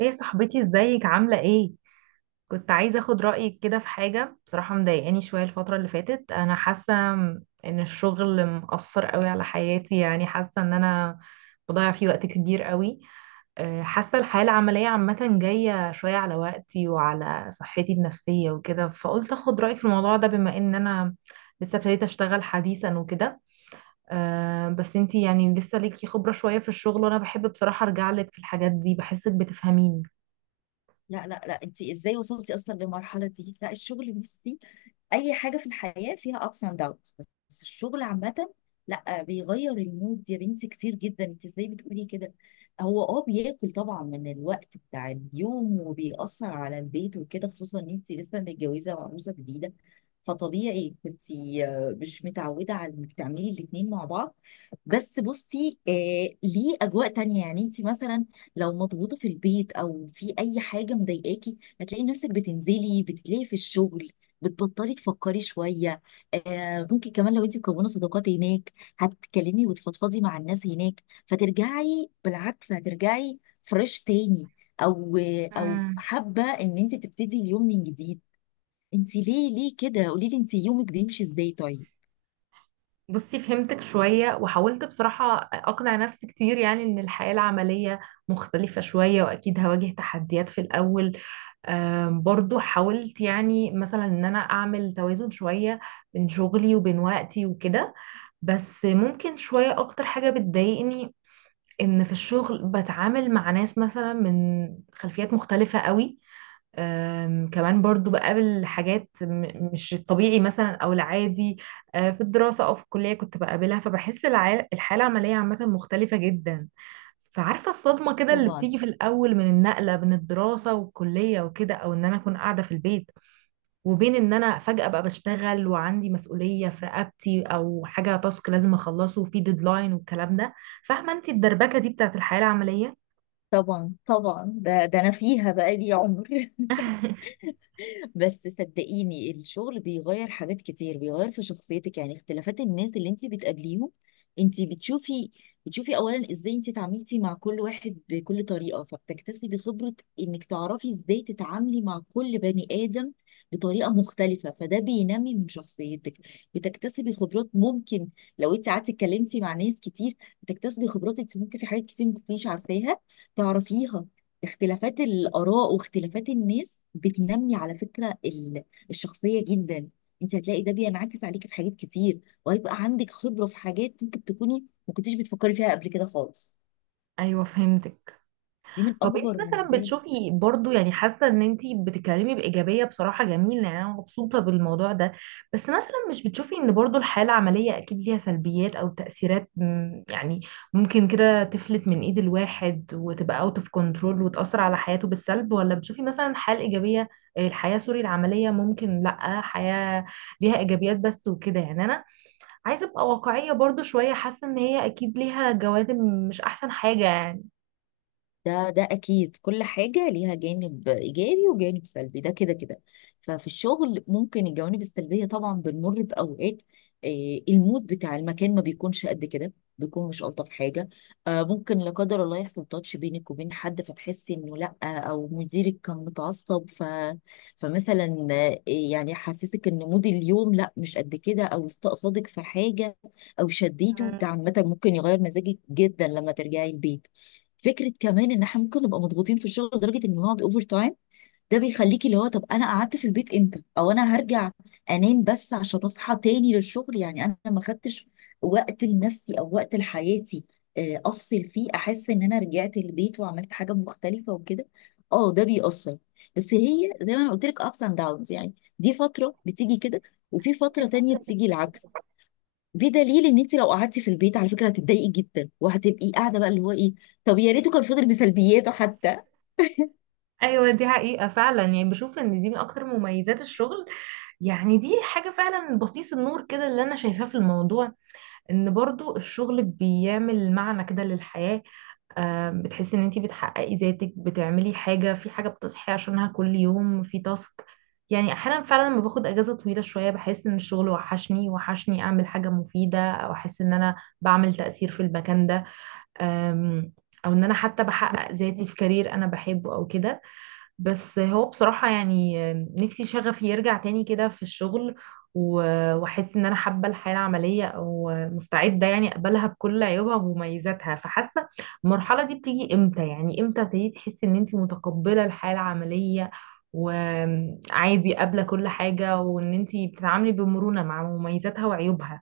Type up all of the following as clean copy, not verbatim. ايه يا صاحبتي، ازيك؟ عاملة ايه؟ كنت عايزة اخد رأيك كده في حاجة، بصراحة مضايقاني شوية الفترة اللي فاتت. انا حاسة ان الشغل مأثر قوي على حياتي، يعني حاسة ان انا بضيع فيه وقت كبير قوي. حاسة الحياة العملية عامة جاية شوية على وقتي وعلى صحتي النفسية وكده، فقلت اخد رأيك في الموضوع ده، بما ان انا لسه ابتديت اشتغل حديثا وكده. بس انتي يعني لسه ليكي خبرة شوية في الشغل، وانا بحب بصراحة ارجع لك في الحاجات دي، بحسك بتفهميني. لا لا لا، انت ازاي وصلتي اصلا للمرحله دي؟ لا، الشغل بصي، اي حاجه في الحياه فيها ups and downs. بس الشغل عامه لا بيغير المود يا بنتي كتير جدا، انت ازاي بتقولي كده؟ هو بياكل طبعا من الوقت بتاع اليوم، وبيأثر على البيت وكده، خصوصا ان انت لسه متجوزه وعروسه جديده، فطبيعي كنت مش متعوده على انك تعملي الاتنين مع بعض. بس بصي، آه، ليه اجواء تانية. يعني انت مثلا لو مضغوطه في البيت او في اي حاجه مضايقاكي، هتلاقي نفسك بتنزلي بتلاقي في الشغل بتبطلي تفكري شويه. آه، ممكن كمان لو انت مكونه صداقات هناك هتتكلمي وتفضفضي مع الناس هناك، فترجعي بالعكس، هترجعي فريش تاني. او او حابه ان انت تبتدي اليوم من جديد. انت ليه ليه كده؟ قولي لي انت يومك بيمشي ازاي طيب؟ بصي، فهمتك شوية وحاولت بصراحة أقنع نفسي كتير، يعني إن الحياة العملية مختلفة شوية، وأكيد هواجه تحديات في الأول. برضو حاولت يعني مثلا إن أنا أعمل توازن شوية بين شغلي وبين وقتي وكده. بس ممكن شوية أكتر حاجة بتضايقني إن في الشغل بتعامل مع ناس مثلا من خلفيات مختلفة قوي. كمان برضو بقابل حاجات مش الطبيعي مثلا او العادي في الدراسة او في الكلية كنت بقابلها، فبحس الحالة العملية عامة مختلفة جدا. فعارفة الصدمة كده اللي طبعا بتيجي في الأول من النقلة بين الدراسة والكلية وكده، أو إن أنا أكون قاعدة في البيت، وبين إن أنا فجأة بقى بشتغل وعندي مسؤولية في رقبتي، أو حاجة تاسك لازم أخلصه وفي ديدلاين والكلام ده. فاهمة أنت الدربكة دي بتاعت الحياة العملية؟ طبعا طبعا، ده انا فيها بقالي عمر. بس صدقيني الشغل بيغير حاجات كتير، بيغير في شخصيتك، يعني اختلافات الناس اللي انت بتقابليهم، انت بتشوفي اولا ازاي انت اتعاملتي مع كل واحد بكل طريقة، فبتكتسبي خبرة انك تعرفي ازاي تتعاملي مع كل بني ادم بطريقة مختلفة، فده بينمي من شخصيتك. بتكتسبي خبرات ممكن لو انت قعدتي اتكلمتي مع ناس كتير، بتكتسبي خبرات انت ممكن في حاجات كتير ما كنتيش عارفاها تعرفيها. اختلافات الآراء واختلافات الناس بتنمي على فكرة الشخصية جدا. انت هتلاقي ده بينعكس عليكي في حاجات كتير، وهيبقى عندك خبرة في حاجات ممكن تكوني ما كنتيش بتفكري فيها قبل كده خالص. أيوه، فهمتك. دي من طب انت أكبر مثلا مميزات. بتشوفي برضو، يعني حاسه ان انت بتتكلمي بايجابيه، بصراحه جميله، يعني انا مبسوطه بالموضوع ده. بس مثلا مش بتشوفي ان برضو الحياه العمليه اكيد ليها سلبيات او تاثيرات يعني ممكن كده تفلت من ايد الواحد وتبقى اوت اوف كنترول وتاثر على حياته بالسلب، ولا بتشوفي مثلا الحياه الايجابيه؟ الحياه سوري العمليه ممكن لا حياه ليها ايجابيات بس وكده، يعني انا عايزه ابقى واقعيه برضو شويه، حاسه ان هي اكيد ليها جوانب مش احسن حاجه يعني. ده اكيد كل حاجه ليها جانب ايجابي وجانب سلبي، ده كده كده. ففي الشغل ممكن الجوانب السلبيه، طبعا بنمر باوقات، المود بتاع المكان ما بيكونش قد كده، بيكون مش الطف حاجه. ممكن لا قدر الله يحصل تاتش بينك وبين حد فتحسي انه لا، او مديرك كان متعصب، فمثلا، يعني حسسك ان مود اليوم لا مش قد كده، او استقصدك في حاجه او شديته. ده عامه ممكن يغير مزاجك جدا لما ترجعي البيت. فكره كمان ان احنا ممكن نبقى مضغوطين في الشغل لدرجه ان نقعد اوفر تايم، ده بيخليكي اللي هو طب انا قعدت في البيت امتى؟ او انا هرجع انام بس عشان اصحى تاني للشغل، يعني انا ما خدتش وقت لنفسي او وقت لحياتي، افصل فيه احس ان انا رجعت البيت وعملت حاجه مختلفه وكده. اه ده بيأثر. بس هي زي ما انا قلت لك ابس اند داونز، يعني دي فتره بتيجي كده، وفي فتره تانية بتيجي العكس. بدليل ان انت لو قعدتي في البيت على فكره هتتضايقي جدا، وهتبقي قاعده بقى اللي هو ايه، طب يا ريته كان فضل بسلبياته حتى. ايوه، دي حقيقة فعلا، يعني بشوف ان دي من اكتر مميزات الشغل. يعني دي حاجة فعلا بصيص النور كده اللي انا شايفاه في الموضوع، ان برضو الشغل بيعمل معنى كده للحياة. بتحسي ان انتي بتحققي ذاتك، بتعملي حاجة في حاجة بتصحي عشانها كل يوم، في تاسك. يعني احيانا فعلا لما باخد اجازة طويلة شوية بحس ان الشغل وحشني، وحشني اعمل حاجة مفيدة، او احس ان انا بعمل تأثير في المكان ده. أم، او ان انا حتى بحقق ذاتي في كارير انا بحبه او كده. بس هو بصراحة يعني نفسي شغفي يرجع تاني كده في الشغل، واحس ان انا حابة الحياة العملية، او مستعدة يعني اقبلها بكل عيوبها ومميزاتها. فحاسة المرحلة دي بتيجي امتى؟ يعني امتى ابتديتي تحسي ان انت متقبلة الحياة العملية وعادي قابلة كل حاجة، وان انت بتتعاملي بمرونة مع مميزاتها وعيوبها؟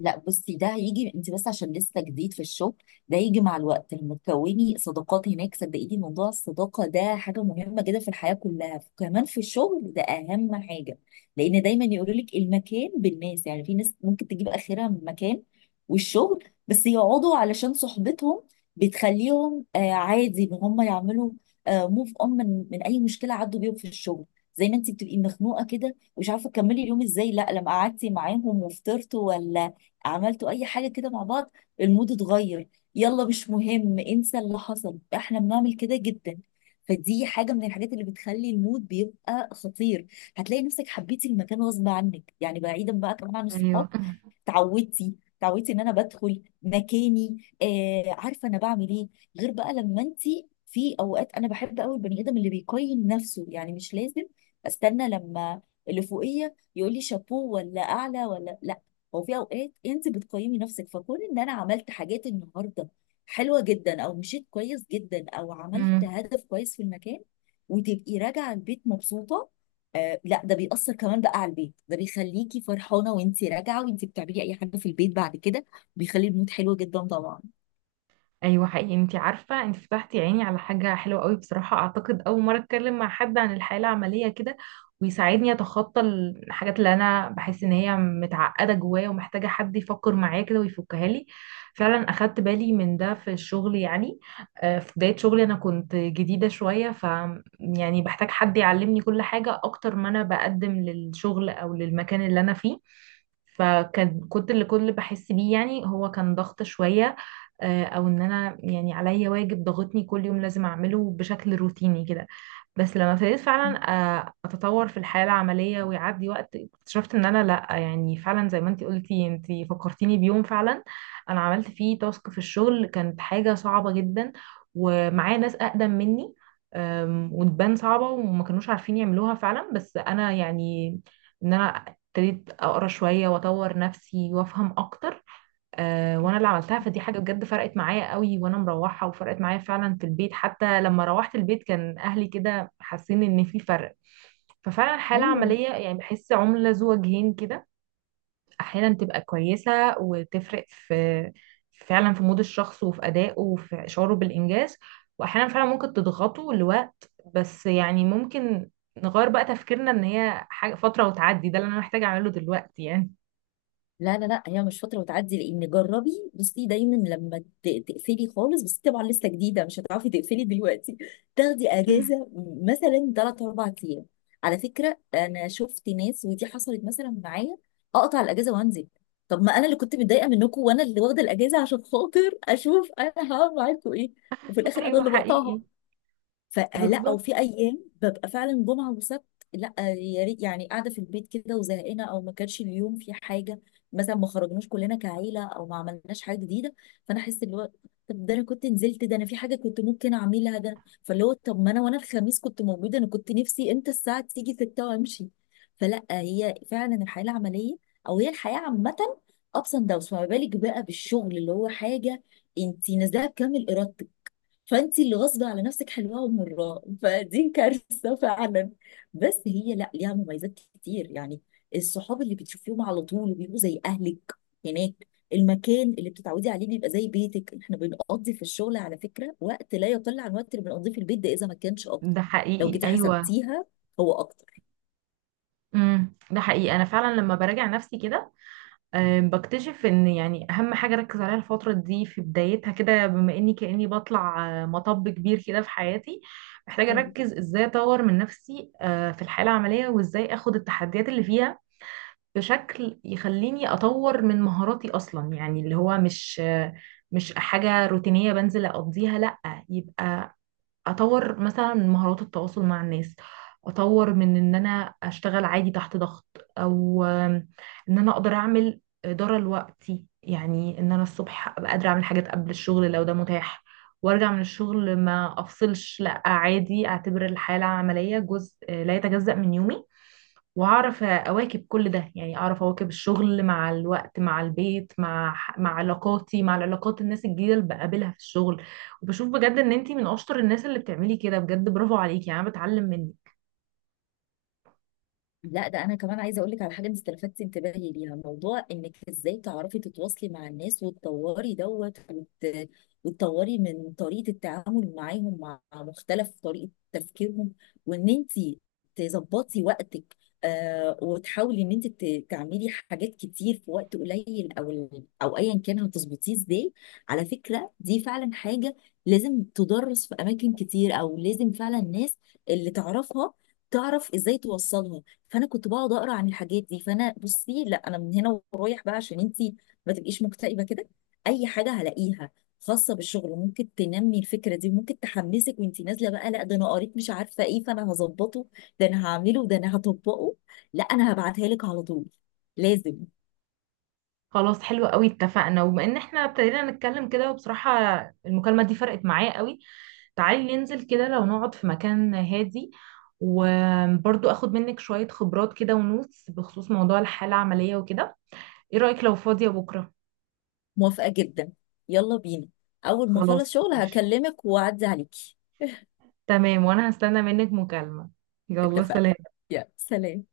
لا بصي، ده هيجي، انت بس عشان لسه جديد في الشغل، ده يجي مع الوقت لما تكوني صداقات هناك. صدقيني موضوع الصداقة ده حاجة مهمة جدا في الحياة كلها، كمان في الشغل ده أهم حاجة، لأن دايما يقولوا لك المكان بالناس. يعني في ناس ممكن تجيب آخرها من مكان والشغل بس يقعدوا علشان صحبتهم، بتخليهم آه عادي إن هم يعملوا آه موف أون من أي مشكلة عدوا بيهم في الشغل. زي ما انت بتبقي مخنوقة كده ومش عارفة تكملي اليوم ازاي، لا لما قعدتي معاهم وفطرتوا ولا عملتوا اي حاجه كده مع بعض، المود اتغير، يلا مش مهم انسى اللي حصل، احنا بنعمل كده جدا. فدي حاجه من الحاجات اللي بتخلي المود بيبقى خطير. هتلاقي نفسك حبيتي المكان غصب عنك، يعني بعيدا بقى كمان عن الصحاب، ايوه. تعودتي، ان انا بدخل مكاني، آه عارفه انا بعمل ايه. غير بقى لما انت، في اوقات انا بحب قوي البني ادم اللي بيقيم نفسه، يعني مش لازم استنى لما اللي فوقيه يقول لي شابوه ولا اعلى ولا لا، هو في اوقات انت بتقيمي نفسك، فكون ان انا عملت حاجات النهارده حلوه جدا، او مشيت كويس جدا، او عملت هدف كويس في المكان، وتبقي راجعه البيت مبسوطه، آه لا ده بيأثر كمان بقى على البيت، ده بيخليكي فرحانه وانت راجعه وانت بتعملي اي حاجه في البيت بعد كده، بيخلي المود حلو جدا طبعا. ايوه حقيقي، انت عارفه انت فتحتي عيني على حاجه حلوه قوي بصراحه. اعتقد اول مره اتكلم مع حد عن الحياه العمليه كده ويساعدني اتخطى الحاجات اللي انا بحس ان هي متعقده جوايا ومحتاجه حد يفكر معايا كده ويفكها لي. فعلا اخدت بالي من ده في الشغل يعني. في بدايه شغلي انا كنت جديده شويه، ف يعني بحتاج حد يعلمني كل حاجه اكتر ما انا بقدم للشغل او للمكان اللي انا فيه. فكان كنت اللي كل اللي بحس بيه يعني هو كان ضغط شوية، او ان انا يعني عليا واجب ضاغطني كل يوم لازم اعمله بشكل روتيني كده. بس لما ابتديت فعلا اتطور في الحياة العملية ويعدي وقت، اكتشفت ان انا لا، يعني فعلا زي ما انتي قلتي. انتي فكرتيني بيوم فعلا انا عملت فيه تاسك في الشغل كانت حاجة صعبة جدا، ومعايا ناس اقدم مني وتبان صعبة وما كانوش عارفين يعملوها فعلا. بس انا يعني ان انا ابتديت اقرا شوية واطور نفسي وافهم اكتر وانا اللي عملتها. فدي حاجه بجد فرقت معايا قوي وانا مروحه، وفرقت معايا فعلا في البيت، حتى لما روحت البيت كان اهلي كده حاسين ان في فرق. ففعلا الحالة ايوه. العملية يعني بحس عملة ذو وجهين كده، احيانا تبقى كويسة وتفرق في فعلا في مود الشخص وفي ادائه وفي شعوره بالانجاز، واحيانا فعلا ممكن تضغطه لوقت. بس يعني ممكن نغير بقى تفكيرنا ان هي حاجة فترة وتعدي، ده اللي انا محتاجة اعمله دلوقتي يعني. لا لا لا، هي مش فترة وتعدي، لأن جربي بصي دايما لما تقفلي خالص، بس طبعا لسه جديدة مش هتعرفي تقفلي دلوقتي. تاخدي أجازة مثلا تلات أربع أيام، على فكرة أنا شفت ناس ودي حصلت مثلا معايا، أقطع الأجازة وأنزل. طب ما أنا اللي كنت متضايقة منكم، وأنا اللي واخدة الأجازة عشان خاطر أشوف أنا هعمل معاكم إيه، وفي الآخر أنا ايوه اللي حقيقي. بقطعها. فلا، او بالظبط. في ايام ببقى فعلا جمعه وسبت، لا يا ريت يعني، قاعده في البيت كده وزهقانه، او ما كانش اليوم في حاجه مثلا، ما خرجناش كلنا كعيله، او ما عملناش حاجه جديده، فانا احس اللي هو طب ده انا كنت نزلت، ده انا في حاجه كنت ممكن اعملها، ده فاللي هو طب ما انا وانا الخميس كنت موجوده انا كنت نفسي امتى الساعه تيجي 6 وامشي. فلا، هي فعلا الحياه العمليه، او هي الحياه عامه، ابس اند داونز، فما بالك بقى بالشغل اللي هو حاجه انت نازلها بكامل ارادتك، فانت اللي غصب على نفسك حلوه ومراه فدي كارثه فعلا. بس هي لا، ليها مميزات كتير يعني. الصحاب اللي بتشوفيهم على طول بيبقوا زي اهلك هناك، المكان اللي بتتعودي عليه بيبقى زي بيتك. احنا بنقضي في الشغل على فكره وقت لا يقل عن الوقت اللي بنقضيه في البيت، ده اذا ما كانش اكتر، ده لو حقيقي جيتي ايوه. حسبتيها هو اكتر. ده حقيقي. انا فعلا لما براجع نفسي كده بكتشف ان يعني اهم حاجه اركز عليها الفتره دي في بدايتها كده، بما اني كاني بطلع مطب كبير كده في حياتي. محتاجه اركز ازاي اطور من نفسي في الحياه العمليه، وازاي اخد التحديات اللي فيها بشكل يخليني اطور من مهاراتي اصلا. يعني اللي هو مش مش حاجه روتينيه بنزل اقضيها، لا. يبقى اطور مثلا من مهارات التواصل مع الناس، اطور من ان انا اشتغل عادي تحت ضغط، او ان انا اقدر اعمل اداره لوقتي. يعني ان انا الصبح ابقى قادره اعمل حاجات قبل الشغل لو ده متاح، وارجع من الشغل ما افصلش، لا عادي اعتبر الحياه العمليه جزء لا يتجزأ من يومي. واعرف اواكب كل ده، يعني اعرف اواكب الشغل مع الوقت، مع البيت، مع علاقاتي، مع العلاقات الناس الجديده اللي بقابلها في الشغل. وبشوف بجد ان انتي من اشطر الناس اللي بتعملي كده بجد، برافو عليكي، يعني انا بتعلم منك. لا ده انا كمان عايزه اقول لك على حاجه انت استلفتي انتباهي ليها، موضوع انك ازاي تعرفي تتواصلي مع الناس وتطوري وتطوري من طريقه التعامل معاهم مع مختلف طريقه تفكيرهم، وان انت تظبطي وقتك، آه وتحاولي ان انت تعملي حاجات كتير في وقت قليل، او او ايا كان هتظبطيه ازاي. على فكره دي فعلا حاجه لازم تدرس في اماكن كتير، او لازم فعلا الناس اللي تعرفها تعرف ازاي توصلها. فانا كنت بقعد اقرا عن الحاجات دي، فانا بصي لا انا من هنا ورايح بقى، عشان انتي ما تبقيش مكتئبه كده، اي حاجه هلاقيها خاصه بالشغل ممكن تنمي الفكره دي وممكن تحمسك وانتي نازله بقى، لا ده انا قريت مش عارفه ايه فانا هظبطه، ده انا هعمله، ده انا هطبقه. لا انا هبعتها لك على طول، لازم. خلاص، حلو قوي، اتفقنا. وبما ان احنا ابتدينا نتكلم كده وبصراحه المكالمه دي فرقت معايا قوي، تعالي ننزل كده لو نقعد في مكان هادي، وبرضو اخد منك شويه خبرات كده ونوتس بخصوص موضوع الحاله العمليه وكده. ايه رايك لو فاضيه بكره؟ موافقه جدا، يلا بينا، اول ما خلاص اخلص شغل ماشي. هكلمك واعدي عليكي. تمام، وانا هستنى منك مكالمة. يلا اتفقنا، سلام. يلا سلام.